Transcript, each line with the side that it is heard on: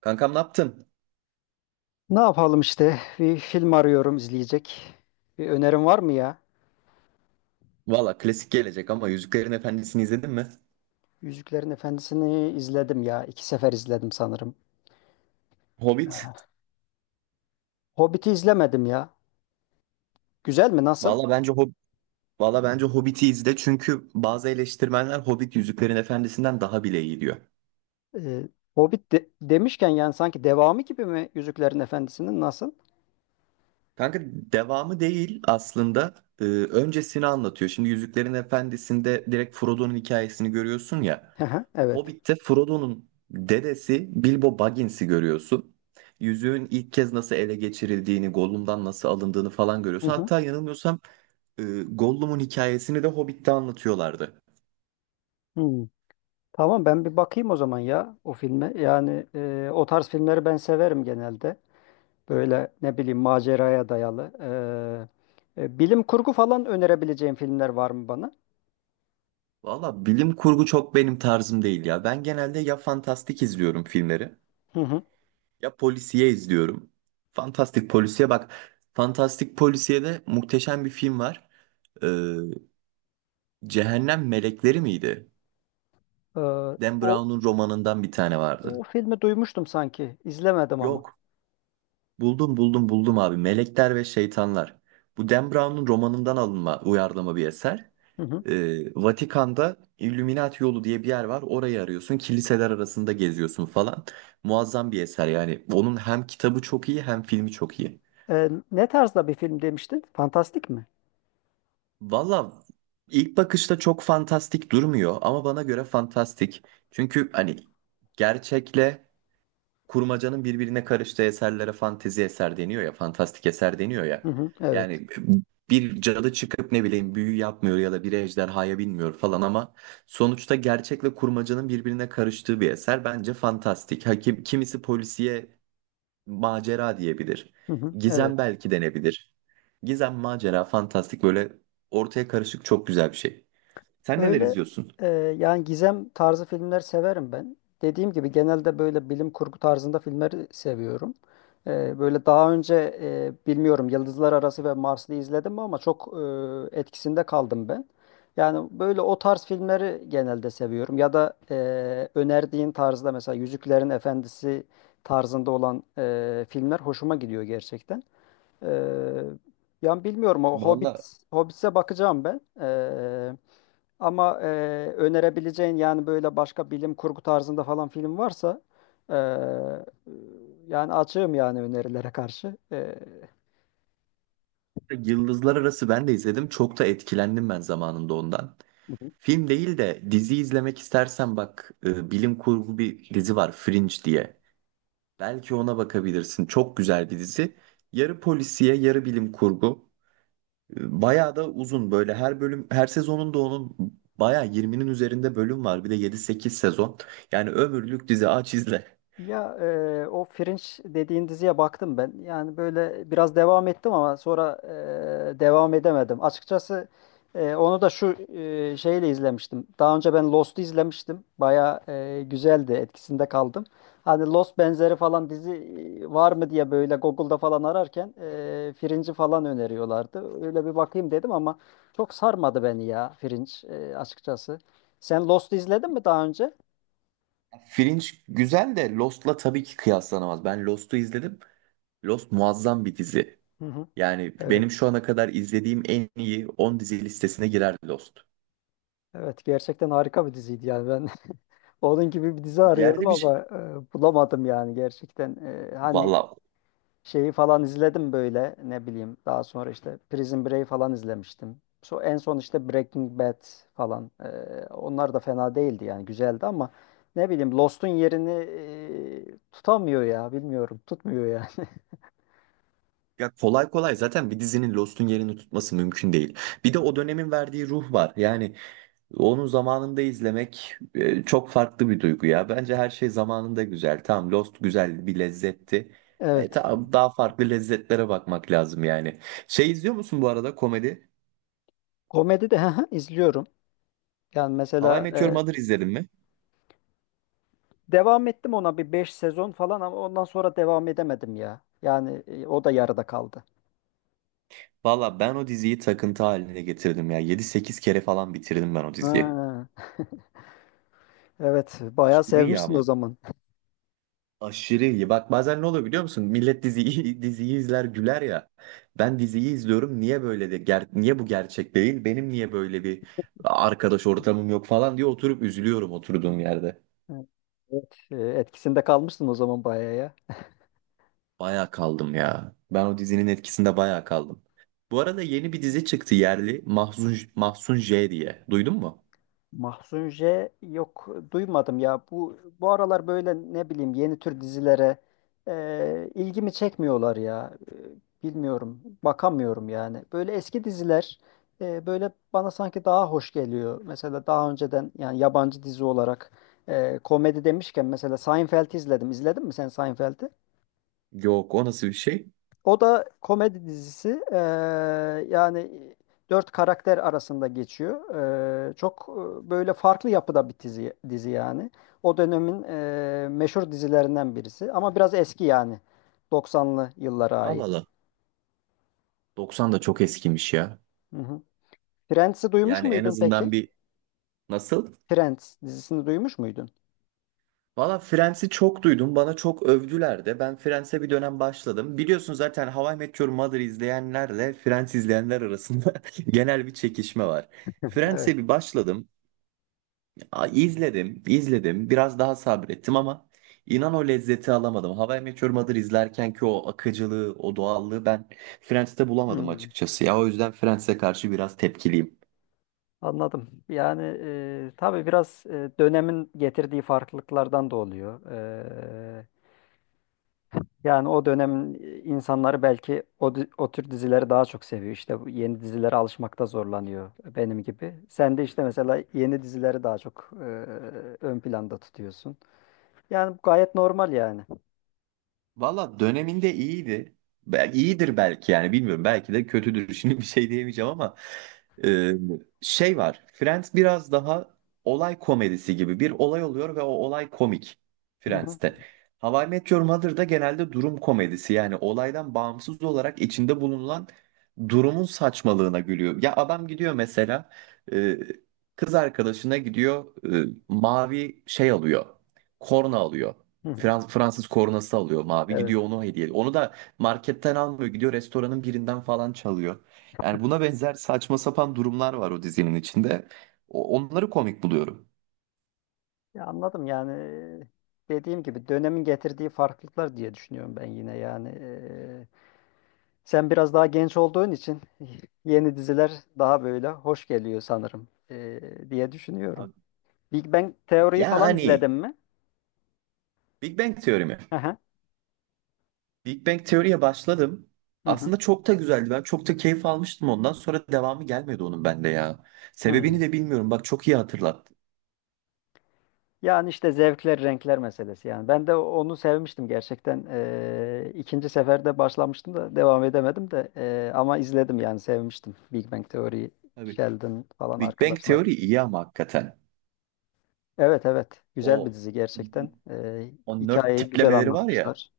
right: Kankam ne yaptın?
left: Ne yapalım işte? Bir film arıyorum izleyecek. Bir önerin var mı ya?
right: Valla klasik gelecek ama Yüzüklerin Efendisi'ni izledin mi?
left: Yüzüklerin Efendisi'ni izledim ya. İki sefer izledim sanırım.
right: Hobbit.
left: Hobbit'i izlemedim ya. Güzel mi? Nasıl?
right: Valla bence Hob Valla bence Hobbit'i izle çünkü bazı eleştirmenler Hobbit Yüzüklerin Efendisi'nden daha bile iyi diyor.
left: Ee, Hobbit demişken yani sanki devamı gibi mi Yüzüklerin Efendisi'nin nasıl?
right: Kanka, devamı değil aslında. Öncesini anlatıyor. Şimdi Yüzüklerin Efendisi'nde direkt Frodo'nun hikayesini görüyorsun ya.
left: Hı hı, evet.
right: Hobbit'te Frodo'nun dedesi Bilbo Baggins'i görüyorsun. Yüzüğün ilk kez nasıl ele geçirildiğini, Gollum'dan nasıl alındığını falan
left: Hı
right: görüyorsun.
left: hı.
right: Hatta yanılmıyorsam Gollum'un hikayesini de Hobbit'te anlatıyorlardı.
left: Hmm. Tamam, ben bir bakayım o zaman ya o filme. Yani, o tarz filmleri ben severim genelde. Böyle ne bileyim maceraya dayalı. Bilim kurgu falan önerebileceğim filmler var mı bana?
right: Valla bilim kurgu çok benim tarzım değil ya. Ben genelde ya fantastik izliyorum filmleri
left: Hı hı.
right: ya polisiye izliyorum. Fantastik polisiye bak. Fantastik polisiyede muhteşem bir film var. Ee, Cehennem Melekleri miydi?
left: Ee,
right: Dan
left: o,
right: Brown'un romanından bir tane
left: o
right: vardı.
left: filmi duymuştum sanki. İzlemedim ama.
right: Yok. Buldum buldum buldum, abi. Melekler ve Şeytanlar. Bu Dan Brown'un romanından alınma uyarlama bir eser.
left: Hı hı.
right: Vatikan'da Illuminati yolu diye bir yer var. Orayı arıyorsun. Kiliseler arasında geziyorsun falan. Muazzam bir eser yani. Onun hem kitabı çok iyi hem filmi çok iyi.
left: Ne tarzda bir film demiştin? Fantastik mi?
right: Valla ilk bakışta çok fantastik durmuyor ama bana göre fantastik. Çünkü hani gerçekle kurmacanın birbirine karıştığı eserlere fantezi eser deniyor ya, fantastik eser deniyor
left: Hı
right: ya.
left: hı. Evet.
right: Yani bir cadı çıkıp ne bileyim büyü yapmıyor ya da bir ejderhaya binmiyor falan ama sonuçta gerçekle kurmacanın birbirine karıştığı bir eser bence fantastik. Hakim kimisi polisiye macera diyebilir.
left: Hı hı,
right: Gizem
left: evet.
right: belki denebilir. Gizem, macera, fantastik böyle ortaya karışık çok güzel bir şey. Sen neler
left: Böyle,
right: izliyorsun?
left: e, yani gizem tarzı filmler severim ben. Dediğim gibi genelde böyle bilim kurgu tarzında filmleri seviyorum. Böyle daha önce, bilmiyorum, Yıldızlar Arası ve Marslı izledim mi ama çok etkisinde kaldım ben. Yani böyle o tarz filmleri genelde seviyorum. Ya da, önerdiğin tarzda mesela Yüzüklerin Efendisi tarzında olan, filmler hoşuma gidiyor gerçekten. E, Yani bilmiyorum, o
right: Valla
left: Hobbit'e bakacağım ben. Ama, önerebileceğin yani böyle başka bilim kurgu tarzında falan film varsa, e, yani açığım yani önerilere karşı.
right: Yıldızlar Arası ben de izledim. Çok da etkilendim ben zamanında ondan.
left: E,
right: Film değil de dizi izlemek istersen bak bilim kurgu bir dizi var, Fringe diye. Belki ona bakabilirsin. Çok güzel bir dizi. Yarı polisiye, yarı bilim kurgu. Bayağı da uzun böyle, her bölüm, her sezonunda onun bayağı 20'nin üzerinde bölüm var. Bir de 7-8 sezon. Yani ömürlük dizi, aç izle.
left: Ya, o Fringe dediğin diziye baktım ben. Yani böyle biraz devam ettim ama sonra, devam edemedim. Açıkçası, onu da şu, şeyle izlemiştim. Daha önce ben Lost'u izlemiştim. Baya güzeldi, etkisinde kaldım. Hani Lost benzeri falan dizi var mı diye böyle Google'da falan ararken Fringe'i falan öneriyorlardı. Öyle bir bakayım dedim ama çok sarmadı beni ya Fringe, açıkçası. Sen Lost'u izledin mi daha önce?
right: Fringe güzel de Lost'la tabii ki kıyaslanamaz. Ben Lost'u izledim. Lost muazzam bir dizi.
left: Hı hı.
right: Yani
left: Evet.
right: benim şu ana kadar izlediğim en iyi 10 dizi listesine girer Lost.
left: Evet, gerçekten harika bir diziydi yani ben onun gibi bir dizi arıyorum
right: Yerde bir şey.
left: ama bulamadım yani gerçekten. Hani
right: Valla
left: şeyi falan izledim böyle, ne bileyim, daha sonra işte Prison Break falan izlemiştim. So, en son işte Breaking Bad falan. Onlar da fena değildi yani güzeldi ama ne bileyim Lost'un yerini tutamıyor ya, bilmiyorum, tutmuyor yani.
right: ya, kolay kolay zaten bir dizinin Lost'un yerini tutması mümkün değil. Bir de o dönemin verdiği ruh var. Yani onu zamanında izlemek çok farklı bir duygu ya. Bence her şey zamanında güzel. Tamam, Lost güzel bir lezzetti.
left: Evet,
right: Tamam, daha farklı lezzetlere bakmak lazım yani. Şey izliyor musun bu arada, komedi?
left: komedi de izliyorum yani
right: How I
left: mesela,
right: Met Your Mother izledin mi?
left: devam ettim ona bir 5 sezon falan ama ondan sonra devam edemedim ya. Yani, o da yarıda kaldı.
right: Valla ben o diziyi takıntı haline getirdim ya. 7-8 kere falan bitirdim ben o diziyi.
left: Ha, evet, bayağı
right: Aşırı iyi
left: sevmişsin
right: ama.
left: o zaman.
right: Aşırı iyi. Bak bazen ne oluyor biliyor musun? Millet diziyi, diziyi izler güler ya. Ben diziyi izliyorum. Niye böyle de niye bu gerçek değil? Benim niye böyle bir arkadaş ortamım yok falan diye oturup üzülüyorum oturduğum yerde.
left: Evet, etkisinde kalmışsın o zaman bayağı ya.
right: Baya kaldım ya. Ben o dizinin etkisinde baya kaldım. Bu arada yeni bir dizi çıktı, yerli. Mahzun, Mahzun J diye. Duydun mu?
left: Mahzun J, yok, duymadım ya. Bu aralar böyle, ne bileyim, yeni tür dizilere ilgimi çekmiyorlar ya. Bilmiyorum. Bakamıyorum yani. Böyle eski diziler böyle bana sanki daha hoş geliyor. Mesela daha önceden yani yabancı dizi olarak, komedi demişken mesela Seinfeld'i izledim. İzledin mi sen Seinfeld'i?
right: Yok, o nasıl bir şey?
left: O da komedi dizisi. Yani dört karakter arasında geçiyor. Çok böyle farklı yapıda bir dizi yani. O dönemin meşhur dizilerinden birisi. Ama biraz eski yani. 90'lı yıllara
right: Al al,
left: ait.
right: al. 90 da çok eskimiş ya.
left: Hı hı. Friends'i duymuş
right: Yani en
left: muydun
right: azından
left: peki?
right: bir nasıl?
left: Friends dizisini duymuş muydun?
right: Valla Friends'i çok duydum. Bana çok övdüler de. Ben Friends'e bir dönem başladım. Biliyorsun zaten How I Met Your Mother izleyenlerle Friends izleyenler arasında genel bir çekişme var.
left: Evet.
right: Friends'e bir başladım. İzledim, izledim. Biraz daha sabrettim ama inan o lezzeti alamadım. How I Met Your Mother izlerken ki o akıcılığı, o doğallığı ben Friends'te bulamadım
left: Hmm,
right: açıkçası. Ya o yüzden Friends'e karşı biraz tepkiliyim.
left: anladım. Yani tabii biraz, dönemin getirdiği farklılıklardan da oluyor. Yani o dönem insanları belki o tür dizileri daha çok seviyor. İşte bu yeni dizilere alışmakta zorlanıyor benim gibi. Sen de işte mesela yeni dizileri daha çok ön planda tutuyorsun. Yani bu gayet normal yani.
right: Valla döneminde iyiydi. Bel iyidir belki yani, bilmiyorum. Belki de kötüdür. Şimdi bir şey diyemeyeceğim ama e, şey var. Friends biraz daha olay komedisi gibi. Bir olay oluyor ve o olay komik
left: Hı hı,
right: Friends'te. How I Met Your Mother'da genelde durum komedisi. Yani olaydan bağımsız olarak içinde bulunan durumun saçmalığına gülüyor. Ya adam gidiyor mesela e, kız arkadaşına gidiyor, mavi şey alıyor. Korna alıyor.
left: hı hı.
right: Fransız kornası alıyor, mavi,
left: Evet.
right: gidiyor onu hediye. Onu da marketten almıyor, gidiyor restoranın birinden falan çalıyor. Yani buna benzer saçma sapan durumlar var o dizinin içinde. Onları komik buluyorum.
left: Ya anladım yani, dediğim gibi dönemin getirdiği farklılıklar diye düşünüyorum ben yine yani. Sen biraz daha genç olduğun için yeni diziler daha böyle hoş geliyor sanırım, diye düşünüyorum.
right: Abi,
left: Big Bang teoriyi falan izledin
right: yani
left: mi?
right: Big Bang teorimi.
left: Hı hı.
right: Big Bang teoriye başladım.
left: Hı hı.
right: Aslında çok da güzeldi. Ben çok da keyif almıştım, ondan sonra devamı gelmedi onun bende ya.
left: Hı.
right: Sebebini de bilmiyorum. Bak çok iyi hatırlattın.
left: Yani işte zevkler, renkler meselesi yani. Ben de onu sevmiştim gerçekten. İkinci seferde başlamıştım da devam edemedim de, ama izledim yani sevmiştim. Big Bang Theory,
right: Tabii.
left: Sheldon falan
right: Big Bang
left: arkadaşlar.
right: teori iyi ama hakikaten.
left: Evet, evet, güzel
right: O
left: bir dizi gerçekten.
right: o nerd
left: Hikayeyi güzel
right: tiplemeleri var ya.
left: anlatmışlar.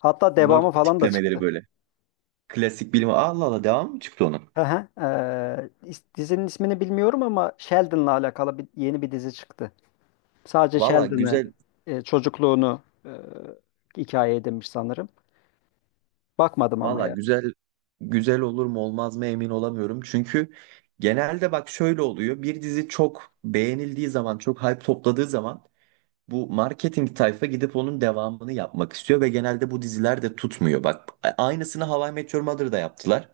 left: Hatta devamı
right: Nerd
left: falan da
right: tiplemeleri
left: çıktı.
right: böyle. Klasik bilim. Allah Allah, devam mı çıktı onun?
left: Hı hı. Dizinin ismini bilmiyorum ama Sheldon'la alakalı yeni bir dizi çıktı. Sadece
right: Valla
left: Sheldon'ı,
right: güzel,
left: çocukluğunu, hikaye edinmiş sanırım. Bakmadım ama
right: valla
left: yani.
right: güzel güzel olur mu olmaz mı emin olamıyorum. Çünkü genelde bak şöyle oluyor. Bir dizi çok beğenildiği zaman, çok hype topladığı zaman bu marketing tayfa gidip onun devamını yapmak istiyor ve genelde bu diziler de tutmuyor. Bak aynısını How I Met Your Mother'da yaptılar.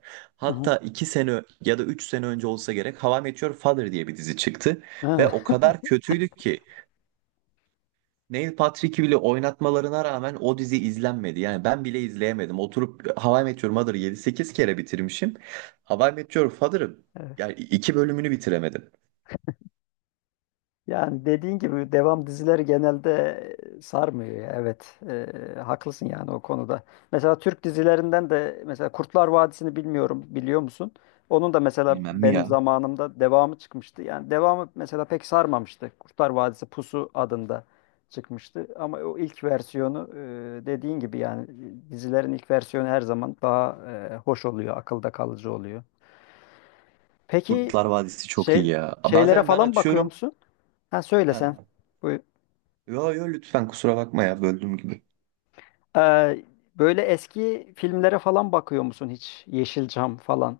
left: Hı hı.
right: Hatta 2 sene ya da 3 sene önce olsa gerek, How I Met Your Father diye bir dizi çıktı ve
left: Ha.
right: o kadar kötüydü ki Neil Patrick'i bile oynatmalarına rağmen o dizi izlenmedi. Yani ben bile izleyemedim. Oturup How I Met Your Mother'ı 7-8 kere bitirmişim. How I Met Your Father'ı
left: Evet.
right: yani 2 bölümünü bitiremedim.
left: Yani dediğin gibi devam dizileri genelde sarmıyor ya. Evet, haklısın yani o konuda. Mesela Türk dizilerinden de mesela Kurtlar Vadisi'ni bilmiyorum, biliyor musun? Onun da mesela
right: Bilmem mi
left: benim
right: ya?
left: zamanımda devamı çıkmıştı. Yani devamı mesela pek sarmamıştı. Kurtlar Vadisi Pusu adında çıkmıştı. Ama o ilk versiyonu, dediğin gibi yani, dizilerin ilk versiyonu her zaman daha hoş oluyor, akılda kalıcı oluyor. Peki
right: Kurtlar Vadisi çok
left: şey
right: iyi ya.
left: şeylere
right: Bazen ben
left: falan bakıyor
right: açıyorum.
left: musun? Ha, söyle sen.
right: Ha.
left: Buyur.
right: Yo yo, lütfen kusura bakma ya böldüğüm gibi.
left: Ee, Böyle eski filmlere falan bakıyor musun hiç? Yeşilçam falan,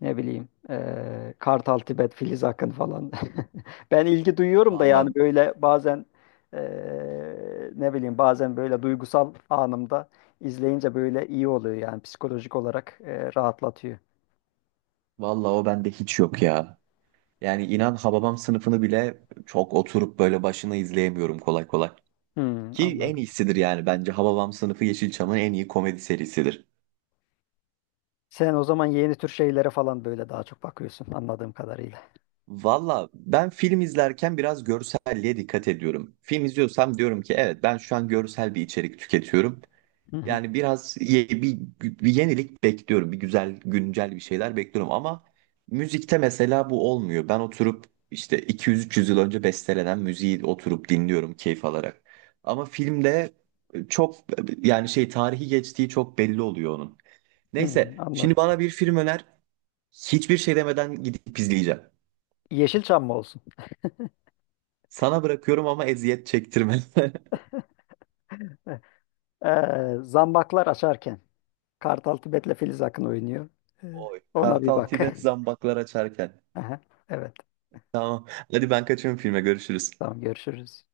left: ne bileyim, Kartal Tibet, Filiz Akın falan. Ben ilgi duyuyorum da yani
right: Vallahi
left: böyle bazen, ee, ne bileyim, bazen böyle duygusal anımda izleyince böyle iyi oluyor yani psikolojik olarak, rahatlatıyor.
right: vallahi o bende hiç yok ya. Yani inan Hababam sınıfını bile çok oturup böyle başına izleyemiyorum kolay kolay.
left: Hmm,
right: Ki en
left: anladım.
right: iyisidir yani, bence Hababam sınıfı Yeşilçam'ın en iyi komedi serisidir.
left: Sen o zaman yeni tür şeylere falan böyle daha çok bakıyorsun anladığım kadarıyla.
right: Valla ben film izlerken biraz görselliğe dikkat ediyorum. Film izliyorsam diyorum ki evet, ben şu an görsel bir içerik tüketiyorum.
left: Hı hı.
right: Yani biraz bir yenilik bekliyorum. Bir güzel güncel bir şeyler bekliyorum ama müzikte mesela bu olmuyor. Ben oturup işte 200-300 yıl önce bestelenen müziği oturup dinliyorum keyif alarak. Ama filmde çok yani şey, tarihi geçtiği çok belli oluyor onun.
left: Hmm,
right: Neyse, şimdi
left: anladım.
right: bana bir film öner. Hiçbir şey demeden gidip izleyeceğim.
left: Yeşilçam mı olsun?
right: Sana bırakıyorum ama eziyet çektirme.
left: Zambaklar Açarken. Kartal Tibet'le Filiz Akın oynuyor. Ee, Ona bir
right: Kartal
left: bak.
right: Tibet, zambaklar açarken.
left: Aha, evet.
right: Tamam. Hadi ben kaçıyorum filme. Görüşürüz.
left: Tamam, görüşürüz.